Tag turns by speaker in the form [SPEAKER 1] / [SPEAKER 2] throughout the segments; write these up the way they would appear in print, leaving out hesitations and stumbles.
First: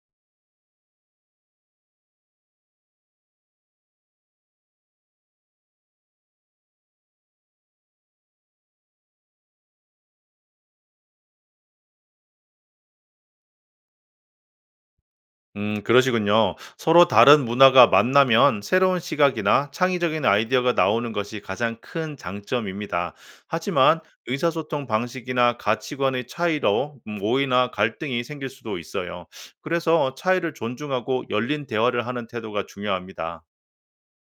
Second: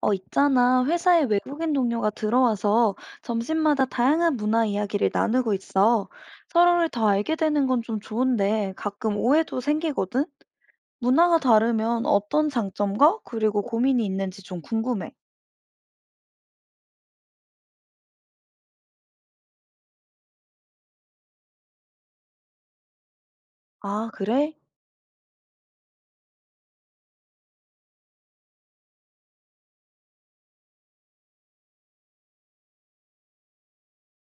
[SPEAKER 1] 어, 있잖아. 회사에 외국인 동료가 들어와서 점심마다 다양한 문화 이야기를 나누고 있어. 서로를 더 알게 되는 건 좀 좋은데 가끔 오해도 생기거든? 문화가 다르면 어떤 장점과 그리고 고민이 있는지 좀 궁금해.
[SPEAKER 2] 그러시군요. 서로 다른 문화가 만나면 새로운 시각이나 창의적인 아이디어가 나오는 것이 가장 큰 장점입니다. 하지만
[SPEAKER 1] 아, 그래?
[SPEAKER 2] 의사소통 방식이나 가치관의 차이로 오해나 갈등이 생길 수도 있어요. 그래서 차이를 존중하고 열린 대화를 하는 태도가 중요합니다.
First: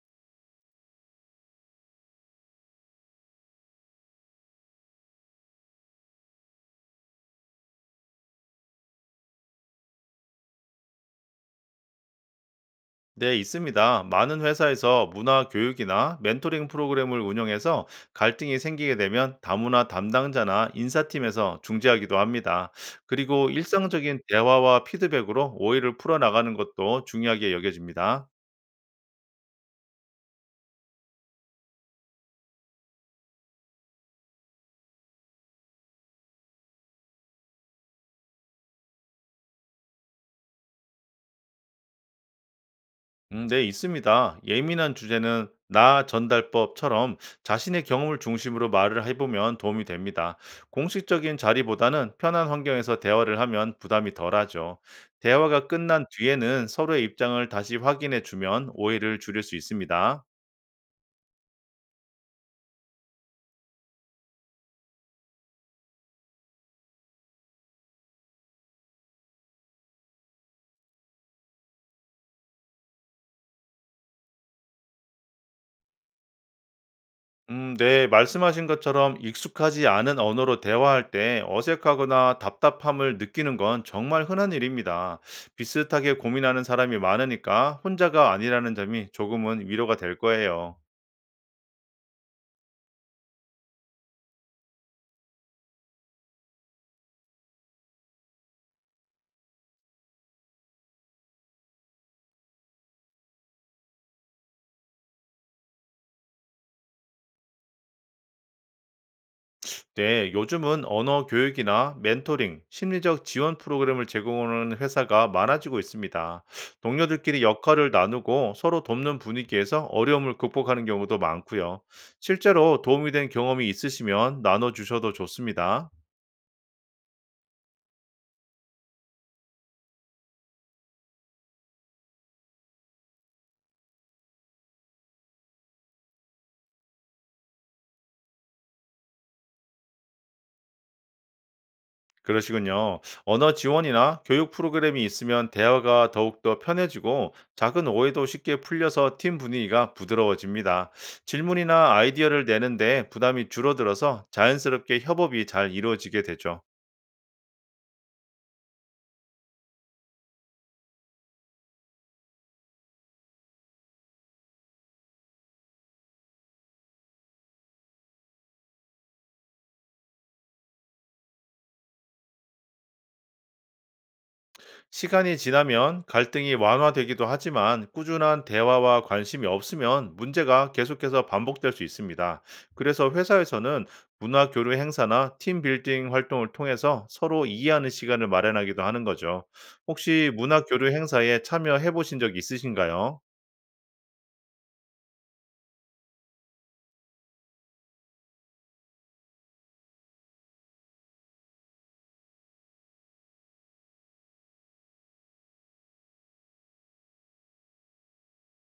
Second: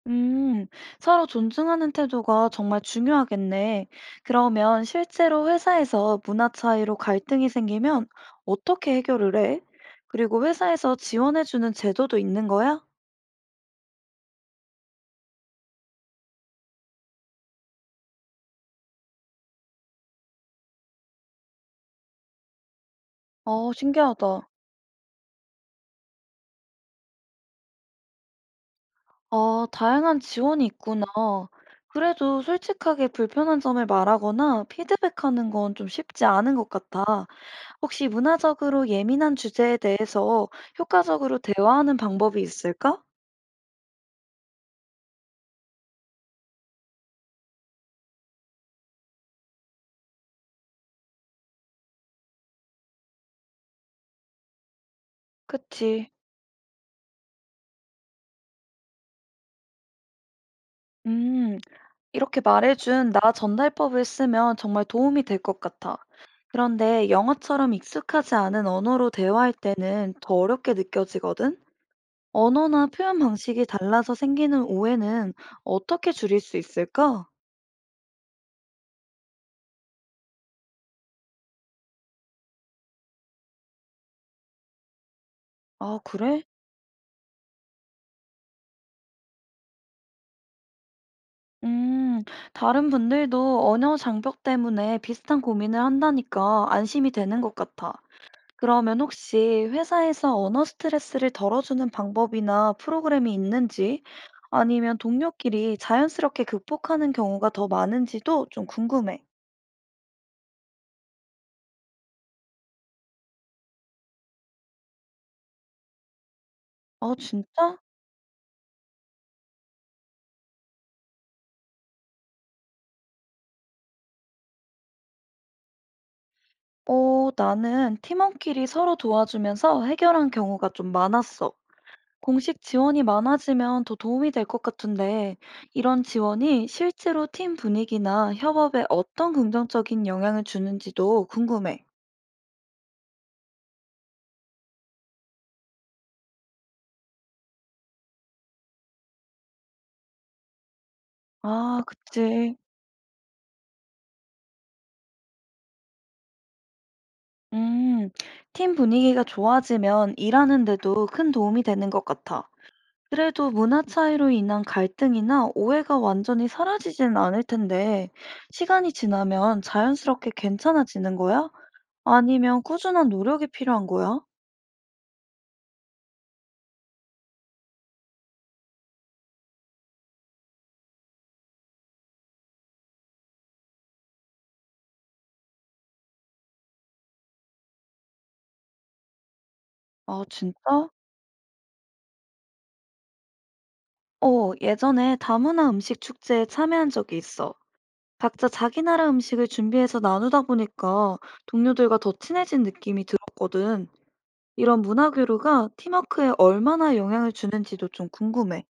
[SPEAKER 1] 음, 서로 존중하는 태도가 정말 중요하겠네. 그러면 실제로 회사에서 문화 차이로 갈등이 생기면 어떻게 해결을 해? 그리고 회사에서 지원해주는 제도도 있는 거야?
[SPEAKER 2] 네, 있습니다. 많은 회사에서 문화 교육이나 멘토링 프로그램을 운영해서 갈등이 생기게 되면 다문화 담당자나 인사팀에서 중재하기도 합니다. 그리고
[SPEAKER 1] 어,
[SPEAKER 2] 일상적인
[SPEAKER 1] 신기하다.
[SPEAKER 2] 대화와 피드백으로 오해를 풀어나가는 것도 중요하게 여겨집니다.
[SPEAKER 1] 아, 다양한 지원이 있구나. 그래도 솔직하게 불편한 점을 말하거나 피드백하는 건 좀 쉽지 않은 것 같아. 혹시 문화적으로 예민한 주제에 대해서 효과적으로 대화하는 방법이 있을까?
[SPEAKER 2] 네, 있습니다. 예민한 주제는 나 전달법처럼 자신의 경험을 중심으로 말을 해보면 도움이 됩니다. 공식적인 자리보다는 편한 환경에서 대화를 하면 부담이 덜하죠. 대화가 끝난
[SPEAKER 1] 그치.
[SPEAKER 2] 뒤에는 서로의 입장을 다시 확인해 주면 오해를 줄일 수 있습니다.
[SPEAKER 1] 음, 이렇게 말해준 나 전달법을 쓰면 정말 도움이 될 것 같아. 그런데 영어처럼 익숙하지 않은 언어로 대화할 때는 더 어렵게 느껴지거든? 언어나 표현 방식이 달라서 생기는 오해는 어떻게 줄일 수 있을까?
[SPEAKER 2] 네, 말씀하신 것처럼 익숙하지 않은 언어로 대화할 때 어색하거나 답답함을 느끼는 건 정말 흔한 일입니다.
[SPEAKER 1] 아,
[SPEAKER 2] 비슷하게
[SPEAKER 1] 그래?
[SPEAKER 2] 고민하는 사람이 많으니까 혼자가 아니라는 점이 조금은 위로가 될 거예요.
[SPEAKER 1] 음, 다른 분들도 언어 장벽 때문에 비슷한 고민을 한다니까 안심이 되는 것 같아. 그러면 혹시 회사에서 언어 스트레스를 덜어주는 방법이나 프로그램이 있는지, 아니면 동료끼리 자연스럽게 극복하는 경우가 더 많은지도 좀 궁금해.
[SPEAKER 2] 네, 요즘은 언어 교육이나 멘토링, 심리적 지원 프로그램을 제공하는 회사가 많아지고 있습니다.
[SPEAKER 1] 아,
[SPEAKER 2] 동료들끼리
[SPEAKER 1] 진짜?
[SPEAKER 2] 역할을 나누고 서로 돕는 분위기에서 어려움을 극복하는 경우도 많고요. 실제로 도움이 된 경험이 있으시면 나눠주셔도 좋습니다.
[SPEAKER 1] 어, 나는 팀원끼리 서로 도와주면서 해결한 경우가 좀 많았어. 공식 지원이 많아지면 더 도움이 될 것 같은데, 이런 지원이 실제로 팀 분위기나 협업에 어떤 긍정적인 영향을 주는지도 궁금해.
[SPEAKER 2] 그러시군요. 언어 지원이나 교육 프로그램이 있으면 대화가 더욱더 편해지고 작은 오해도 쉽게 풀려서 팀 분위기가 부드러워집니다.
[SPEAKER 1] 아,
[SPEAKER 2] 질문이나 아이디어를
[SPEAKER 1] 그치.
[SPEAKER 2] 내는데 부담이 줄어들어서 자연스럽게 협업이 잘 이루어지게 되죠.
[SPEAKER 1] 음, 팀 분위기가 좋아지면 일하는데도 큰 도움이 되는 것 같아. 그래도 문화 차이로 인한 갈등이나 오해가 완전히 사라지진 않을 텐데, 시간이 지나면 자연스럽게 괜찮아지는 거야? 아니면 꾸준한 노력이 필요한 거야?
[SPEAKER 2] 시간이 지나면 갈등이 완화되기도 하지만 꾸준한 대화와 관심이 없으면 문제가 계속해서 반복될 수 있습니다. 그래서 회사에서는 문화 교류 행사나 팀 빌딩 활동을 통해서 서로 이해하는 시간을 마련하기도 하는 거죠.
[SPEAKER 1] 아,
[SPEAKER 2] 혹시 문화 교류
[SPEAKER 1] 진짜?
[SPEAKER 2] 행사에 참여해 보신 적 있으신가요?
[SPEAKER 1] 어, 예전에 다문화 음식 축제에 참여한 적이 있어. 각자 자기 나라 음식을 준비해서 나누다 보니까 동료들과 더 친해진 느낌이 들었거든. 이런 문화 교류가 팀워크에 얼마나 영향을 주는지도 좀 궁금해.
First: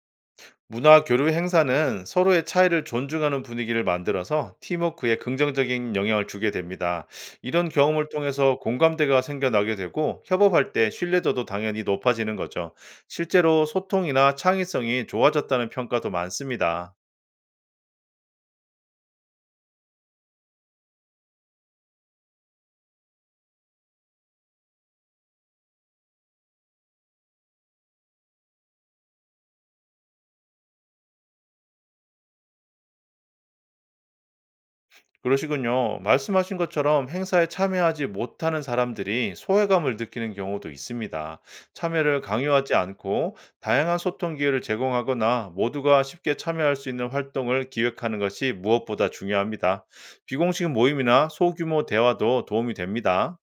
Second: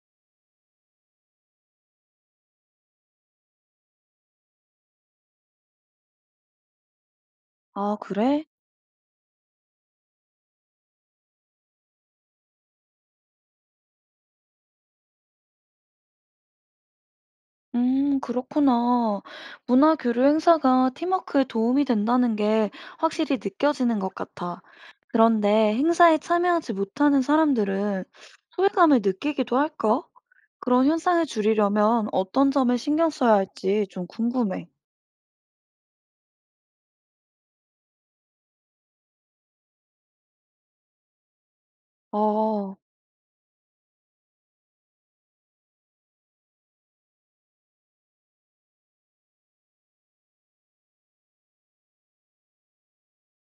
[SPEAKER 2] 문화 교류 행사는 서로의 차이를 존중하는 분위기를 만들어서 팀워크에 긍정적인 영향을 주게 됩니다. 이런
[SPEAKER 1] 아,
[SPEAKER 2] 경험을
[SPEAKER 1] 그래?
[SPEAKER 2] 통해서 공감대가 생겨나게 되고 협업할 때 신뢰도도 당연히 높아지는 거죠. 실제로 소통이나 창의성이 좋아졌다는 평가도 많습니다.
[SPEAKER 1] 그렇구나. 문화 교류 행사가 팀워크에 도움이 된다는 게 확실히 느껴지는 것 같아. 그런데 행사에 참여하지 못하는 사람들은 소외감을 느끼기도 할까? 그런 현상을 줄이려면 어떤 점을 신경 써야 할지 좀 궁금해.
[SPEAKER 2] 그러시군요. 말씀하신 것처럼 행사에 참여하지 못하는 사람들이 소외감을 느끼는 경우도 있습니다. 참여를 강요하지
[SPEAKER 1] 어,
[SPEAKER 2] 않고 다양한 소통 기회를 제공하거나 모두가 쉽게 참여할 수 있는 활동을 기획하는 것이 무엇보다 중요합니다. 비공식 모임이나 소규모 대화도 도움이 됩니다.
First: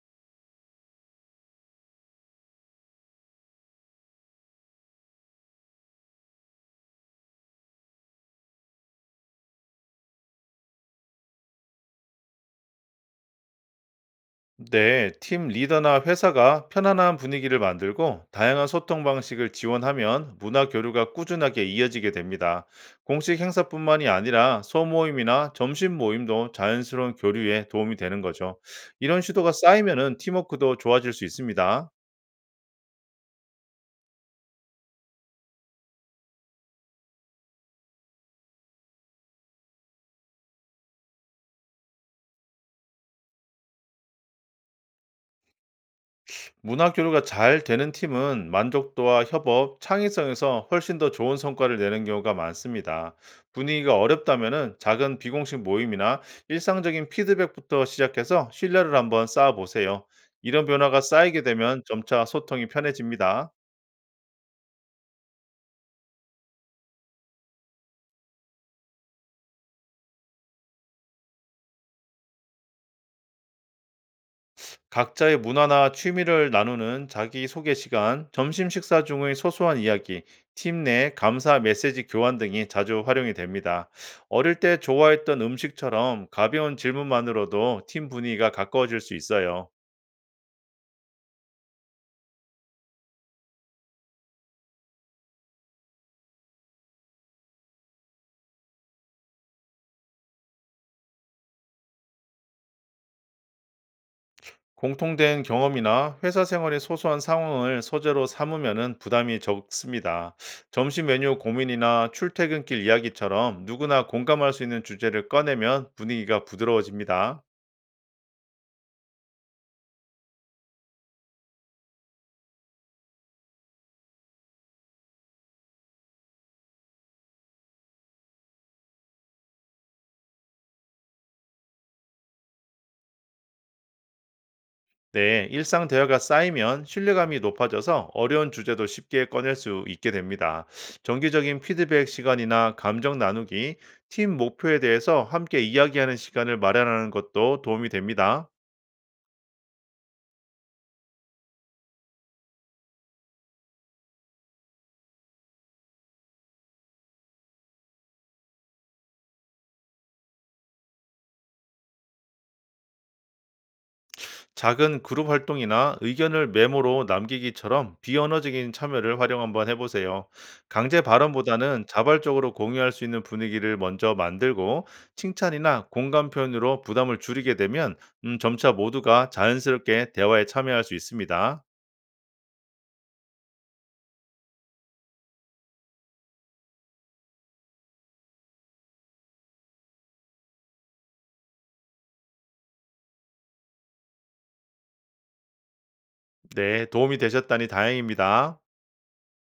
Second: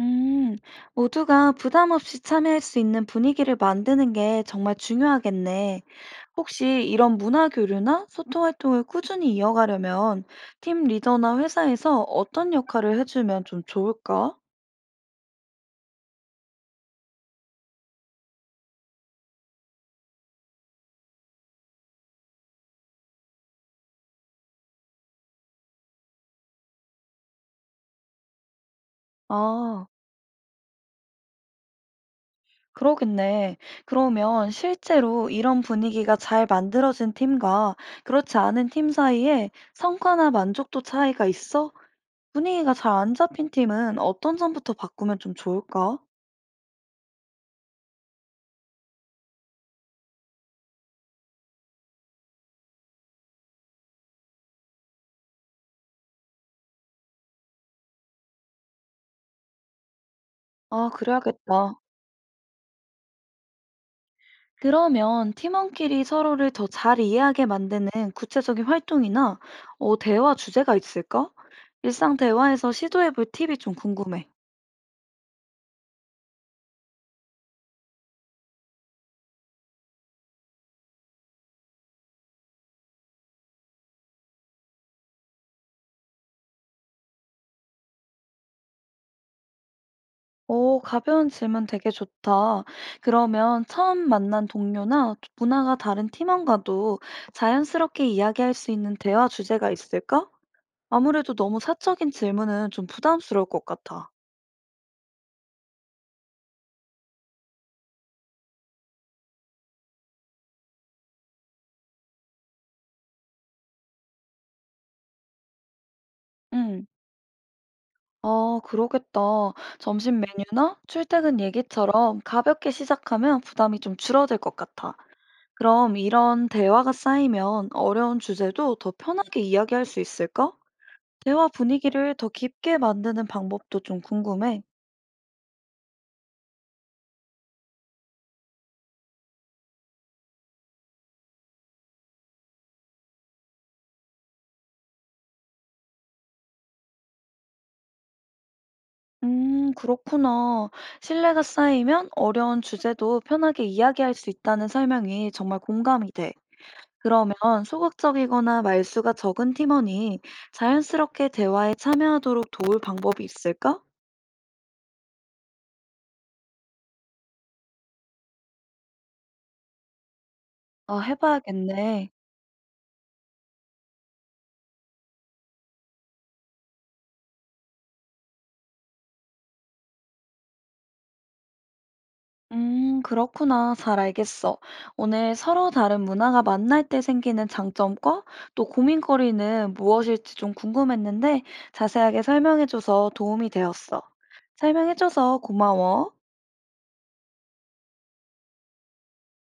[SPEAKER 1] 음, 모두가 부담 없이 참여할 수 있는 분위기를 만드는 게 정말 중요하겠네. 혹시 이런 문화 교류나 소통 활동을 꾸준히 이어가려면 팀 리더나 회사에서 어떤 역할을 해주면 좀 좋을까?
[SPEAKER 2] 네, 팀 리더나 회사가 편안한 분위기를 만들고 다양한 소통 방식을 지원하면 문화 교류가 꾸준하게 이어지게 됩니다. 공식 행사뿐만이 아니라 소모임이나 점심 모임도 자연스러운 교류에 도움이 되는 거죠. 이런 시도가
[SPEAKER 1] 아,
[SPEAKER 2] 쌓이면은 팀워크도 좋아질 수 있습니다.
[SPEAKER 1] 그러겠네. 그러면 실제로 이런 분위기가 잘 만들어진 팀과 그렇지 않은 팀 사이에 성과나 만족도 차이가 있어? 분위기가 잘 안 잡힌 팀은 어떤 점부터 바꾸면 좀 좋을까?
[SPEAKER 2] 문화 교류가 잘 되는 팀은 만족도와 협업, 창의성에서 훨씬 더 좋은 성과를 내는 경우가 많습니다. 분위기가 어렵다면 작은 비공식 모임이나 일상적인 피드백부터 시작해서 신뢰를 한번 쌓아보세요. 이런
[SPEAKER 1] 아,
[SPEAKER 2] 변화가 쌓이게
[SPEAKER 1] 그래야겠다.
[SPEAKER 2] 되면 점차 소통이 편해집니다.
[SPEAKER 1] 그러면 팀원끼리 서로를 더 잘 이해하게 만드는 구체적인 활동이나 대화 주제가 있을까? 일상 대화에서 시도해볼 팁이 좀 궁금해.
[SPEAKER 2] 각자의 문화나 취미를 나누는 자기소개 시간, 점심 식사 중의 소소한 이야기, 팀 내 감사 메시지 교환 등이 자주 활용이 됩니다. 어릴 때 좋아했던 음식처럼 가벼운 질문만으로도 팀 분위기가 가까워질 수 있어요.
[SPEAKER 1] 오, 가벼운 질문 되게 좋다. 그러면 처음 만난 동료나 문화가 다른 팀원과도 자연스럽게 이야기할 수 있는 대화 주제가 있을까? 아무래도 너무 사적인 질문은 좀 부담스러울 것 같아.
[SPEAKER 2] 공통된 경험이나 회사 생활의 소소한 상황을 소재로 삼으면 부담이 적습니다. 점심 메뉴 고민이나 출퇴근길 이야기처럼 누구나 공감할 수 있는 주제를 꺼내면 분위기가
[SPEAKER 1] 응.
[SPEAKER 2] 부드러워집니다.
[SPEAKER 1] 아, 그러겠다. 점심 메뉴나 출퇴근 얘기처럼 가볍게 시작하면 부담이 좀 줄어들 것 같아. 그럼 이런 대화가 쌓이면 어려운 주제도 더 편하게 이야기할 수 있을까? 대화 분위기를 더 깊게 만드는 방법도 좀 궁금해.
[SPEAKER 2] 네, 일상 대화가 쌓이면 신뢰감이 높아져서 어려운 주제도 쉽게 꺼낼 수 있게 됩니다. 정기적인 피드백 시간이나 감정 나누기, 팀 목표에 대해서 함께 이야기하는 시간을 마련하는 것도 도움이 됩니다.
[SPEAKER 1] 그렇구나. 신뢰가 쌓이면 어려운 주제도 편하게 이야기할 수 있다는 설명이 정말 공감이 돼. 그러면 소극적이거나 말수가 적은 팀원이 자연스럽게 대화에 참여하도록 도울 방법이 있을까?
[SPEAKER 2] 작은 그룹 활동이나 의견을 메모로 남기기처럼 비언어적인 참여를 활용 한번 해보세요. 강제
[SPEAKER 1] 아,
[SPEAKER 2] 발언보다는
[SPEAKER 1] 해봐야겠네.
[SPEAKER 2] 자발적으로 공유할 수 있는 분위기를 먼저 만들고 칭찬이나 공감 표현으로 부담을 줄이게 되면 점차 모두가 자연스럽게 대화에 참여할 수 있습니다.
[SPEAKER 1] 그렇구나. 잘 알겠어. 오늘 서로 다른 문화가 만날 때 생기는 장점과 또 고민거리는 무엇일지 좀 궁금했는데 자세하게 설명해줘서 도움이 되었어. 설명해줘서 고마워.
[SPEAKER 2] 네, 도움이 되셨다니 다행입니다.